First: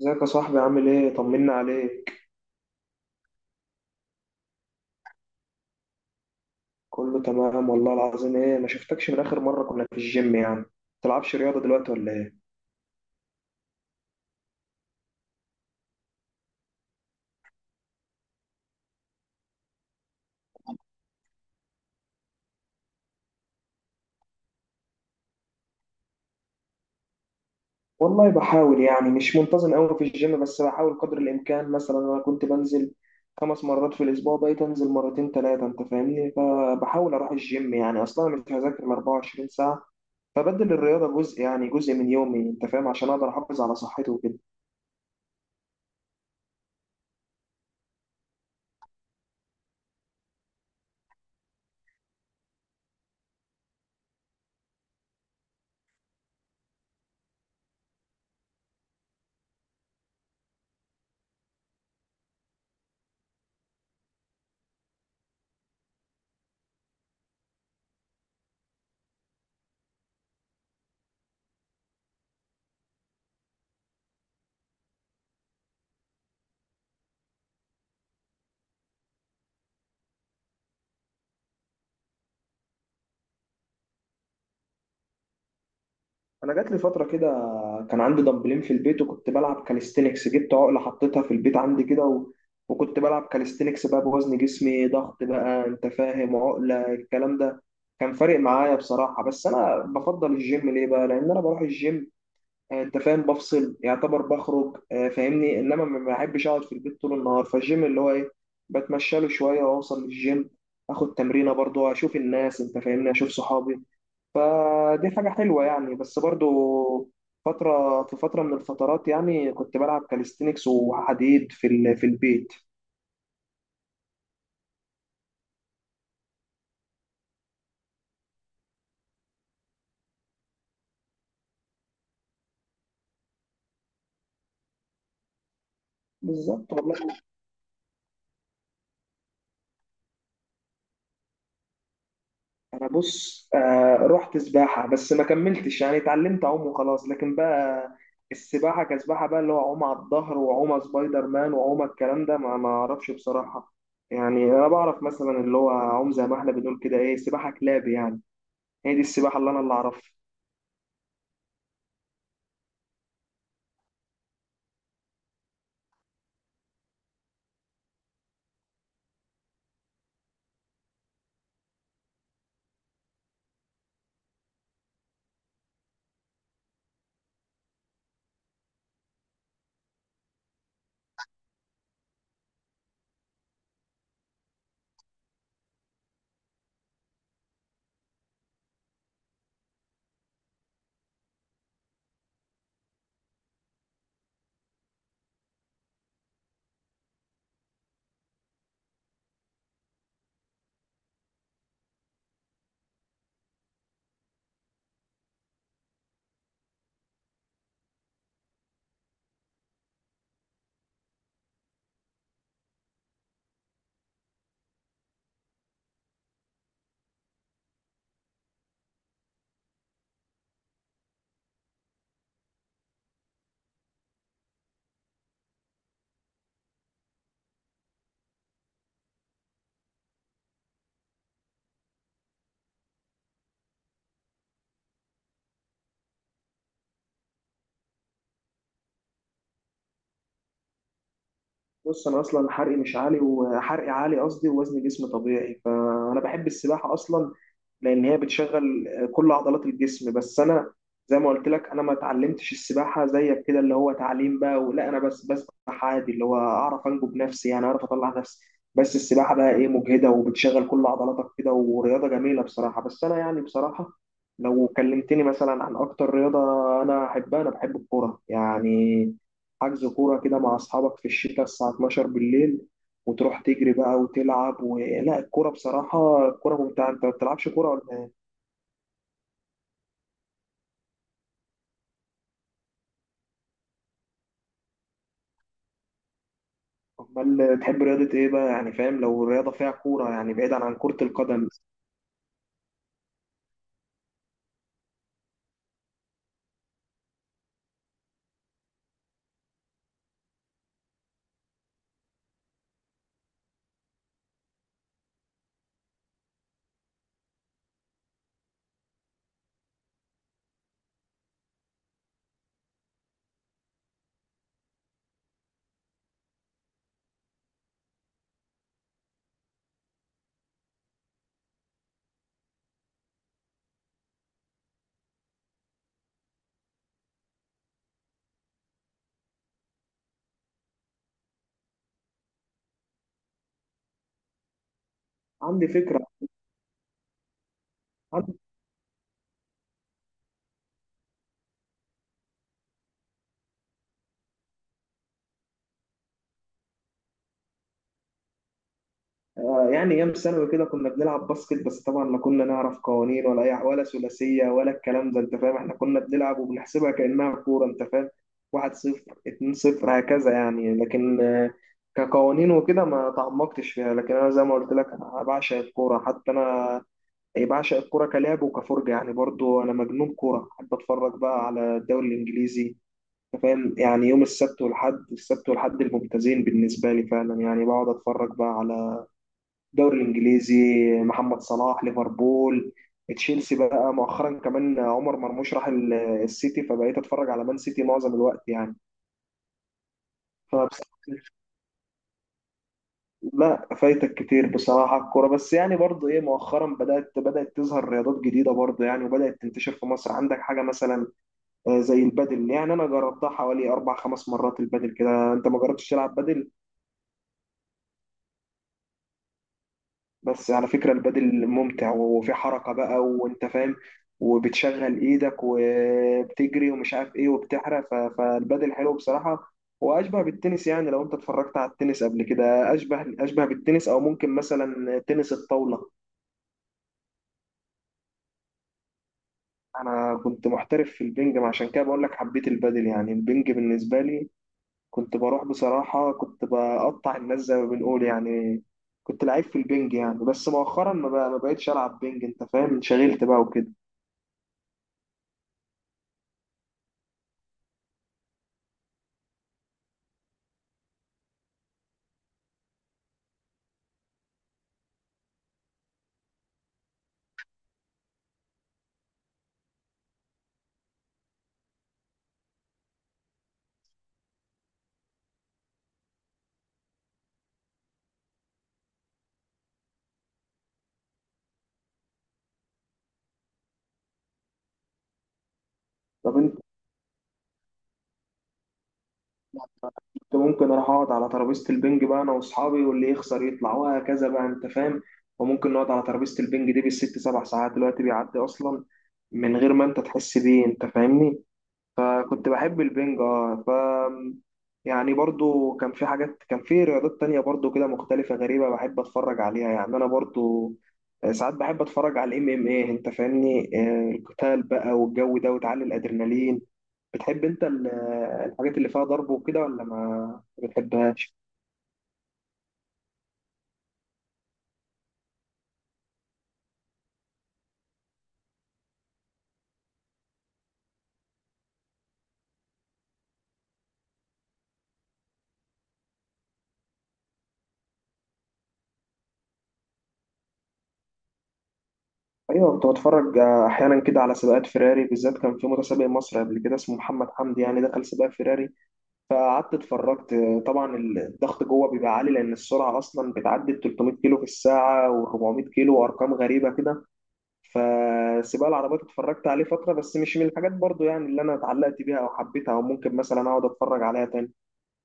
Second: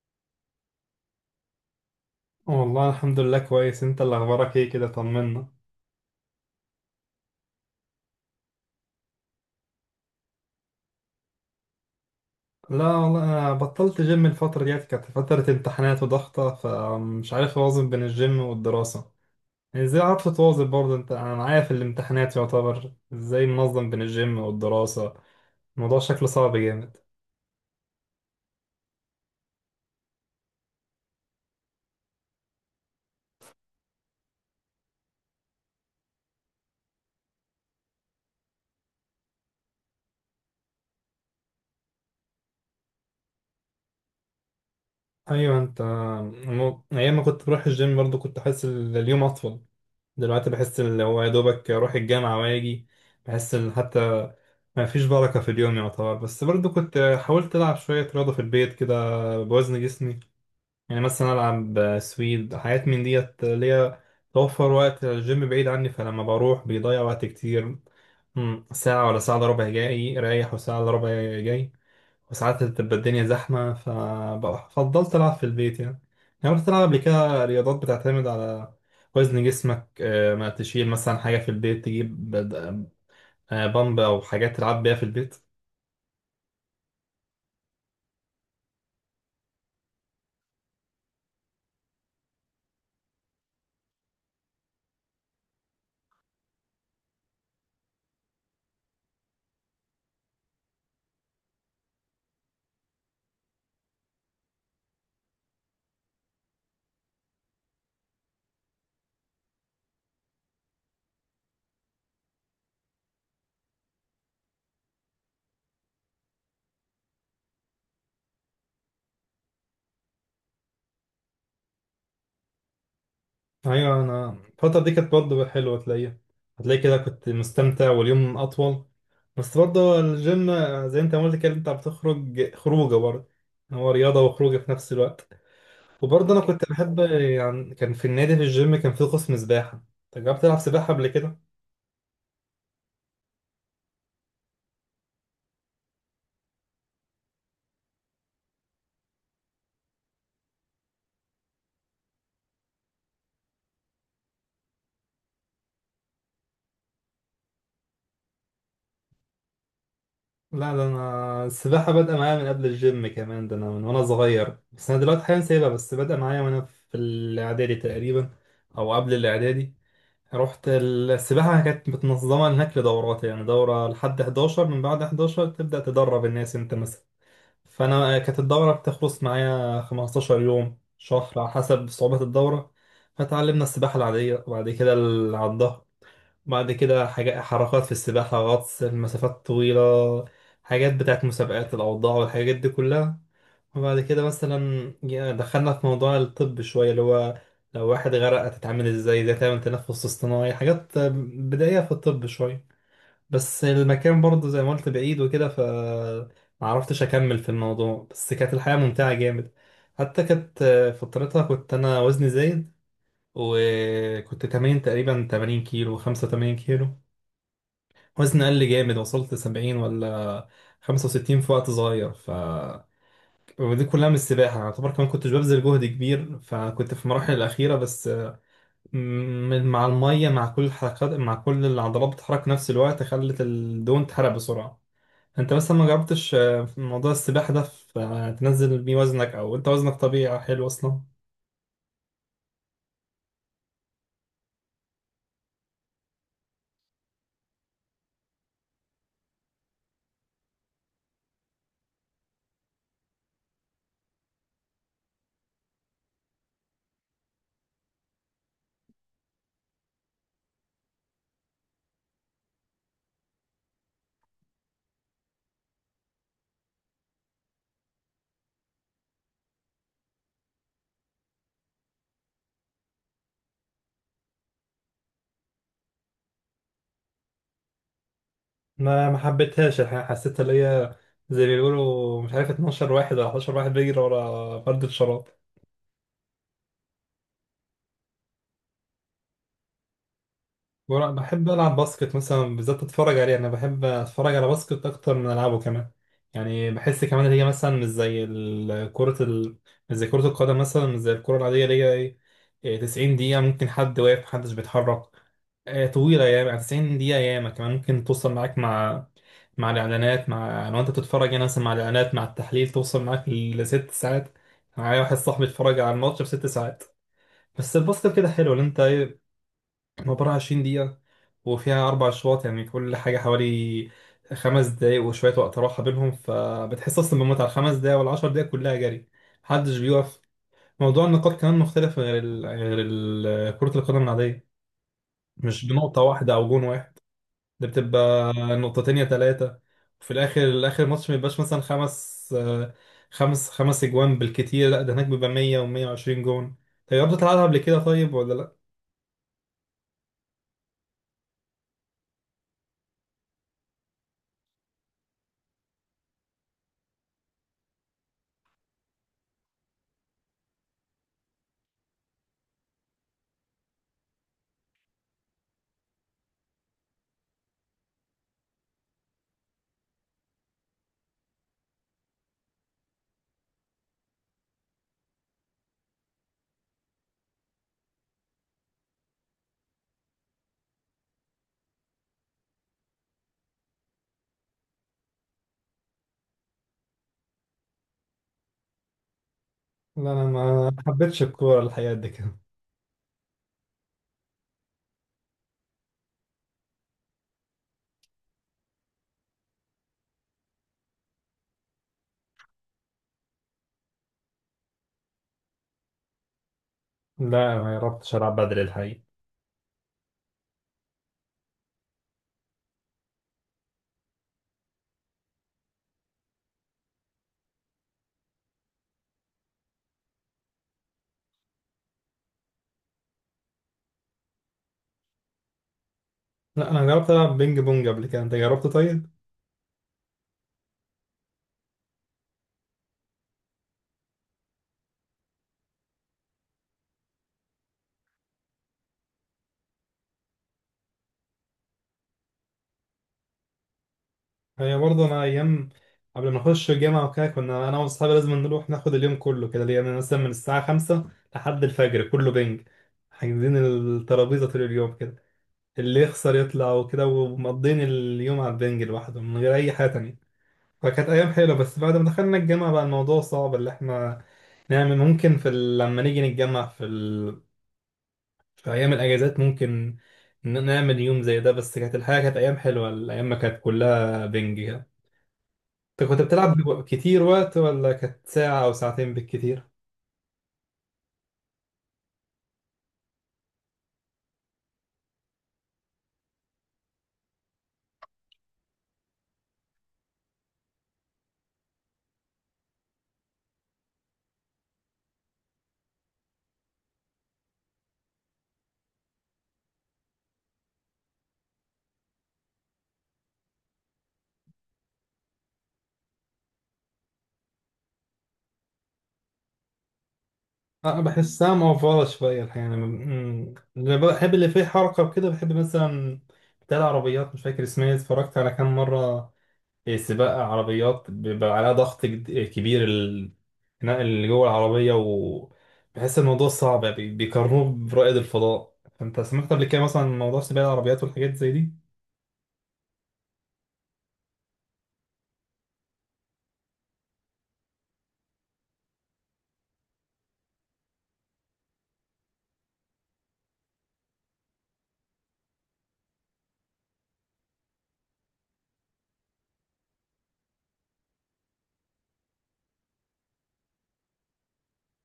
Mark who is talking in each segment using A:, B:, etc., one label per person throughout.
A: ازيك يا صاحبي؟ عامل ايه؟ طمنا عليك.
B: والله الحمد لله كويس. انت اللي اخبارك ايه كده؟ طمنا.
A: كله تمام والله العظيم. ايه، ما شفتكش من اخر مره كنا في الجيم. تلعبش رياضه دلوقتي ولا ايه؟
B: لا والله انا بطلت جيم، الفترة ديت كانت فترة امتحانات وضغطة، فمش عارف اوازن بين الجيم والدراسة. يعني ازاي عارف تواظب برضه انت؟ انا معايا في الامتحانات يعتبر ازاي منظم بين الجيم والدراسة؟ الموضوع شكله صعب جامد.
A: والله بحاول، يعني مش منتظم قوي في الجيم، بس بحاول قدر الامكان. مثلا انا كنت بنزل خمس مرات في الاسبوع، بقيت انزل مرتين ثلاثه، انت فاهمني. فبحاول اروح الجيم، يعني اصلا أنا مش هذاكر ال 24 ساعه، فبدل الرياضه جزء، جزء من يومي، انت فاهم، عشان اقدر احافظ على صحتي وكده.
B: ايوه انت. ايام ما كنت بروح الجيم برضه كنت احس اليوم اطول. دلوقتي بحس ان هو يا دوبك اروح الجامعه واجي. بحس ان حتى ما فيش بركه في اليوم يعتبر. بس برضو كنت حاولت العب شويه رياضه في البيت كده، بوزن جسمي. يعني مثلا العب سويد، حاجات من ديت اللي هي توفر وقت. الجيم بعيد عني فلما بروح بيضيع وقت كتير. ساعه ولا ساعه الا ربع جاي رايح، وساعه الا ربع جاي. وساعات بتبقى الدنيا زحمة، ففضلت ألعب في البيت يعني. يعني رحت ألعب قبل كده رياضات بتعتمد على وزن جسمك. ما تشيل مثلا حاجة في البيت، تجيب بامب أو حاجات تلعب بيها في البيت.
A: انا جات لي فتره كده كان عندي دمبلين في البيت، وكنت بلعب كاليستينكس، جبت عقله حطيتها في البيت عندي كده وكنت بلعب كاليستينكس بقى بوزن جسمي، ضغط بقى انت فاهم، عقله، الكلام ده كان فارق معايا بصراحه. بس انا بفضل الجيم ليه بقى؟ لان انا بروح الجيم، انت فاهم، بفصل يعتبر، بخرج، فاهمني. انما ما بحبش اقعد في البيت طول النهار، فالجيم اللي هو ايه، بتمشى له شويه واوصل للجيم، اخد تمرينه، برضو اشوف الناس انت فاهمني، اشوف صحابي، فدي حاجة حلوة يعني. بس برضو فترة في فترة من الفترات يعني كنت بلعب كاليستينكس وحديد في في البيت.
B: أيوة، أنا الفترة دي كانت برضه حلوة تلاقيها، هتلاقي كده كنت مستمتع واليوم أطول. بس برضه الجيم، زي أنت ما قلت كده، أنت بتخرج خروجة برضه. هو رياضة وخروجة في نفس الوقت. وبرضه انا كنت
A: بالظبط
B: بحب
A: والله.
B: يعني، كان في النادي في الجيم كان في قسم سباحه. انت جربت تلعب سباحه قبل كده؟
A: أنا بص، رحت سباحة بس ما كملتش، يعني اتعلمت أعوم وخلاص، لكن بقى السباحة كسباحة بقى، اللي هو أعوم على الظهر وأعوم سبايدر مان وأعوم الكلام ده، ما أعرفش بصراحة. يعني أنا بعرف مثلا اللي هو أعوم زي ما إحنا بنقول كده إيه، سباحة كلاب يعني، هي دي السباحة اللي أنا اللي أعرفها.
B: لا، ده انا السباحه بادئه معايا من قبل الجيم كمان، ده انا من وانا صغير، بس انا دلوقتي حاليا سايبها. بس بادئه معايا وانا في الاعدادي تقريبا، او قبل الاعدادي. رحت السباحه كانت متنظمه هناك لدورات، يعني دوره لحد 11، من بعد 11 تبدا تدرب الناس انت. فانا كانت الدوره بتخلص معايا 15 يوم، شهر، على حسب صعوبه الدوره. فتعلمنا السباحه العاديه، وبعد كده على الظهر. بعد كده حاجات، حركات في السباحه، غطس، المسافات الطويله، حاجات بتاعت مسابقات، الاوضاع والحاجات دي كلها. وبعد كده مثلا دخلنا في موضوع الطب شويه، اللي هو لو واحد غرق هتتعامل ازاي، ازاي تعمل تنفس اصطناعي، حاجات بدائيه في الطب شويه. بس المكان برضه زي ما قلت بعيد وكده، ف ما عرفتش اكمل في الموضوع. بس كانت الحياة ممتعة جامد. حتى كانت فترتها كنت انا وزني زايد، وكنت تمرين تقريبا 80 كيلو، 85 كيلو. وزني قل جامد، وصلت 70 ولا 65 في وقت صغير. ف ودي كلها من السباحة يعتبر. كمان كنتش ببذل جهد كبير، فكنت في المراحل الأخيرة بس مع المية، مع كل الحركات، مع كل العضلات بتتحرك نفس الوقت، خلت الدهون تحرق بسرعة. انت مثلا ما جربتش، في موضوع السباحة ده، في تنزل بيه وزنك، او انت وزنك طبيعي حلو اصلا؟
A: بص انا اصلا حرقي مش عالي، وحرقي عالي قصدي، ووزن جسمي طبيعي. فانا بحب السباحه اصلا لان هي بتشغل كل عضلات الجسم. بس انا زي ما قلت لك انا ما اتعلمتش السباحه زيك كده، اللي هو تعليم بقى، ولا انا بس بسبح عادي اللي هو اعرف انجو بنفسي، يعني اعرف اطلع نفسي. بس السباحه بقى ايه، مجهده وبتشغل كل عضلاتك كده، ورياضه جميله بصراحه. بس انا يعني بصراحه لو كلمتني مثلا عن اكتر رياضه انا احبها، انا بحب الكوره يعني. حجز كورة كده مع أصحابك في الشتاء الساعة 12 بالليل، وتروح تجري بقى وتلعب لا، الكورة بصراحة الكورة ممتعة. أنت ما بتلعبش كورة ولا إيه؟
B: ما حبيتهاش الحقيقة. حسيت اللي هي زي ما بيقولوا، مش عارف، 12 واحد ولا 11 واحد بيجري ورا فرد الشراب.
A: أمال تحب رياضة إيه بقى؟ يعني فاهم، لو الرياضة فيها كورة يعني، بعيدا عن كرة
B: بحب
A: القدم.
B: ألعب باسكت مثلا، بالذات أتفرج عليه. أنا بحب أتفرج على باسكت أكتر من ألعبه كمان. يعني بحس كمان إن هي مثلا مش زي كرة مش زي كرة القدم مثلا، مش زي الكرة العادية اللي هي إيه. 90 دقيقة ممكن حد واقف محدش بيتحرك. طويلة ياما، 90 دقيقة ياما كمان ممكن توصل معاك مع، مع الإعلانات، مع لو أنت بتتفرج يعني مثلا، مع الإعلانات مع التحليل، توصل معاك لست ساعات. معايا واحد صاحبي اتفرج على الماتش بست ساعات. بس الباسكت كده حلو، اللي أنت عبارة عن 20 دقيقة، وفيها أربع أشواط. يعني كل حاجة حوالي خمس دقايق وشوية، وقت راحة بينهم. فبتحس أصلا بالمتعة. الخمس دقايق والعشر دقايق كلها جري، محدش بيقف. موضوع النقاط كمان مختلف غير كرة القدم العادية. مش
A: عندي
B: بنقطة
A: فكرة.
B: واحدة أو جون واحد، ده بتبقى نقطتين يا تلاتة. وفي الآخر، آخر ماتش ما يبقاش مثلا خمس آه، خمس خمس أجوان بالكتير. لا، ده هناك بيبقى 100 و120 جون. طيب جربت تلعبها قبل كده طيب ولا لا؟
A: يعني ايام ثانوي كده كنا بنلعب باسكت، بس طبعا لا كنا نعرف قوانين ولا أي، ولا ثلاثيه ولا الكلام ده انت فاهم، احنا كنا بنلعب وبنحسبها كانها كوره انت فاهم. 1-0، 2-0، هكذا يعني. لكن كقوانين وكده ما تعمقتش فيها. لكن انا زي ما قلت لك، أنا بعشق الكوره، حتى انا أي بعشق الكوره كلعب وكفرجه يعني. برضو انا مجنون كوره، احب اتفرج بقى على الدوري الانجليزي، أنت فاهم يعني. يوم السبت والحد، الممتازين بالنسبه لي فعلا يعني، بقعد اتفرج بقى على الدوري الانجليزي. محمد صلاح ليفربول، تشيلسي بقى، مؤخرا كمان عمر مرموش راح السيتي، فبقيت اتفرج على مان سيتي معظم الوقت يعني.
B: لا أنا
A: فبصراحة
B: ما حبيتش الكورة الحقيقة قد كده.
A: لا، فايتك كتير بصراحة الكورة. بس يعني برضو ايه، مؤخرا بدأت تظهر رياضات جديدة برضو يعني، وبدأت تنتشر في مصر. عندك حاجة مثلا زي البادل. يعني انا جربتها حوالي اربع خمس مرات البادل كده. انت ما جربتش تلعب بادل؟
B: لا، ما جربتش ألعب بدل الحقيقة.
A: بس على فكرة البادل ممتع، وفي حركة بقى وانت فاهم، وبتشغل ايدك وبتجري ومش عارف ايه، وبتحرق. فالبادل حلو بصراحة، واشبه بالتنس يعني. لو انت اتفرجت على التنس قبل كده، اشبه بالتنس، او ممكن مثلا تنس الطاولة.
B: لا أنا جربت ألعب بينج بونج قبل كده، أنت جربت طيب؟
A: انا كنت محترف في البنج، ما عشان كده بقول لك حبيت البادل. يعني البنج بالنسبة لي، كنت بروح بصراحة كنت بقطع الناس زي ما بنقول يعني، كنت لعيب في البنج يعني. بس مؤخرا ما بقتش العب بنج انت فاهم، انشغلت بقى وكده.
B: هي برضه، أنا أيام قبل ما نخش الجامعة وكده، كنا أنا وأصحابي لازم نروح ناخد اليوم كله كده، يعني مثلا من الساعة خمسة لحد الفجر كله بينج، حاجزين الترابيزة طول اليوم كده، اللي يخسر يطلع وكده. ومقضين اليوم على البنج لوحده من غير أي حاجة تانية. فكانت أيام حلوة. بس بعد ما دخلنا الجامعة بقى الموضوع صعب، اللي إحنا نعمل ممكن في لما نيجي نتجمع في في أيام الأجازات، ممكن نعمل يوم زي ده. بس كانت الحياة، كانت أيام حلوة، الأيام ما كانت كلها بنج كده. أنت كنت
A: طب
B: بتلعب
A: انت
B: كتير وقت، ولا كانت ساعة أو ساعتين بالكتير؟
A: كنت ممكن اروح اقعد على ترابيزه البنج بقى انا واصحابي، واللي يخسر يطلع وهكذا بقى انت فاهم. وممكن نقعد على ترابيزه البنج دي بالست سبع ساعات، دلوقتي بيعدي اصلا من غير ما انت تحس بيه انت فاهمني. فكنت بحب البنج اه. ف يعني برضو كان في حاجات، كان في رياضات تانية برضو كده مختلفة غريبة بحب اتفرج عليها يعني. انا برضو ساعات بحب اتفرج على الMMA، انت فاهمني، القتال بقى والجو ده، وتعلي الادرينالين. بتحب انت الحاجات اللي فيها ضرب وكده ولا ما
B: أه
A: بتحبهاش؟
B: بحسها موفرة شوية الحقيقة. أنا اللي بحب اللي فيه حركة وكده، بحب مثلا بتاع العربيات مش فاكر اسمها، اتفرجت على كام مرة سباق عربيات بيبقى عليها ضغط كبير. الخناق اللي جوه العربية وبحس الموضوع صعب يعني، بيقارنوه برائد الفضاء. فأنت سمعت قبل كده مثلا عن موضوع سباق العربيات والحاجات زي دي؟
A: ايوه، كنت بتفرج احيانا كده على سباقات فيراري، بالذات كان في متسابق مصري قبل كده اسمه محمد حمدي يعني دخل سباق فيراري، فقعدت اتفرجت. طبعا الضغط جوه بيبقى عالي لان السرعه اصلا بتعدي ال 300 كيلو في الساعه و400 كيلو، وارقام غريبه كده. فسباق العربيات اتفرجت عليه فتره، بس مش من الحاجات برضو يعني اللي انا اتعلقت بيها او حبيتها، او ممكن مثلا اقعد اتفرج عليها تاني.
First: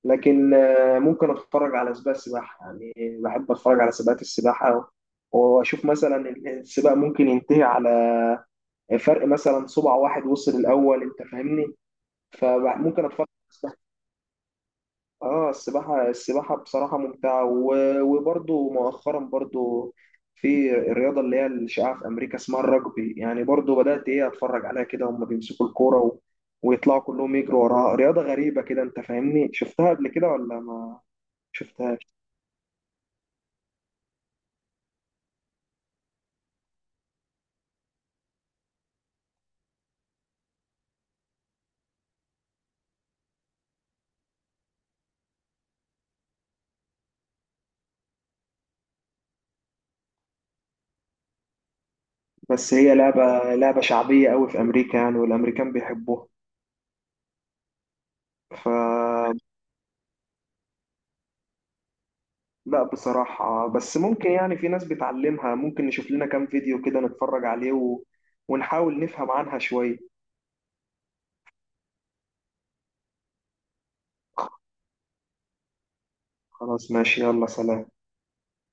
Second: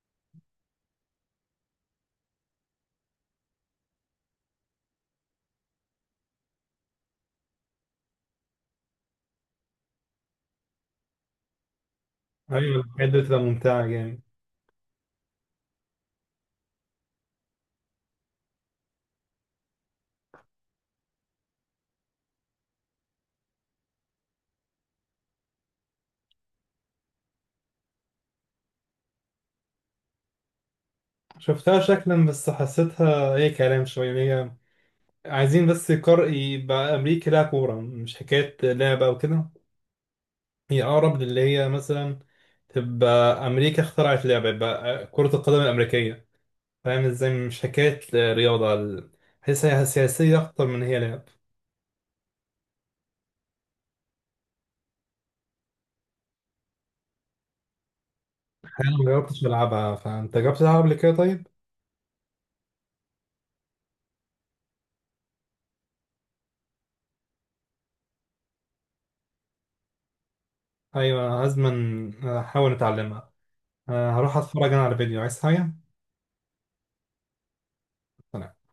A: لكن ممكن اتفرج على سباق سباحه يعني، بحب اتفرج على سباقات السباحه، واشوف مثلا السباق ممكن ينتهي على فرق مثلا صبع واحد، وصل الاول انت فاهمني.
B: أيوة ايوه،
A: فممكن
B: الحاجات دي
A: اتفرج
B: بتبقى
A: على السباحه.
B: ممتعة جامد.
A: اه، السباحه بصراحه ممتعه. وبرضو مؤخرا برضو في الرياضه اللي هي الشائعه في امريكا اسمها الرجبي يعني، برضو بدات ايه اتفرج عليها كده. هم بيمسكوا الكوره ويطلعوا كلهم يجروا وراها، رياضه غريبه كده انت فاهمني. شفتها قبل كده ولا ما
B: شفتها
A: شفتها؟
B: شكلا بس حسيتها أي كلام شوية، إن هي عايزين بس يقر، يبقى أمريكا لها كورة، مش حكاية لعبة أو كده. هي أقرب للي هي مثلا تبقى أمريكا اخترعت لعبة، يبقى كرة القدم الأمريكية. فاهم ازاي؟ مش حكاية رياضة بحسها سياسية أكتر من هي لعب.
A: بس هي لعبة شعبية قوي في أمريكا يعني، والأمريكان بيحبوها. ف
B: أنا ما جربتش ألعبها، فأنت جربت تلعب قبل كده طيب؟
A: لا بصراحة، بس ممكن يعني في ناس بتعلمها، ممكن نشوف لنا كام فيديو كده نتفرج عليه ونحاول نفهم عنها شوية.
B: أيوة لازما أحاول أتعلمها. أه، هروح أتفرج أنا على فيديو. عايز حاجة؟
A: خلاص ماشي، يلا سلام.
B: سلام.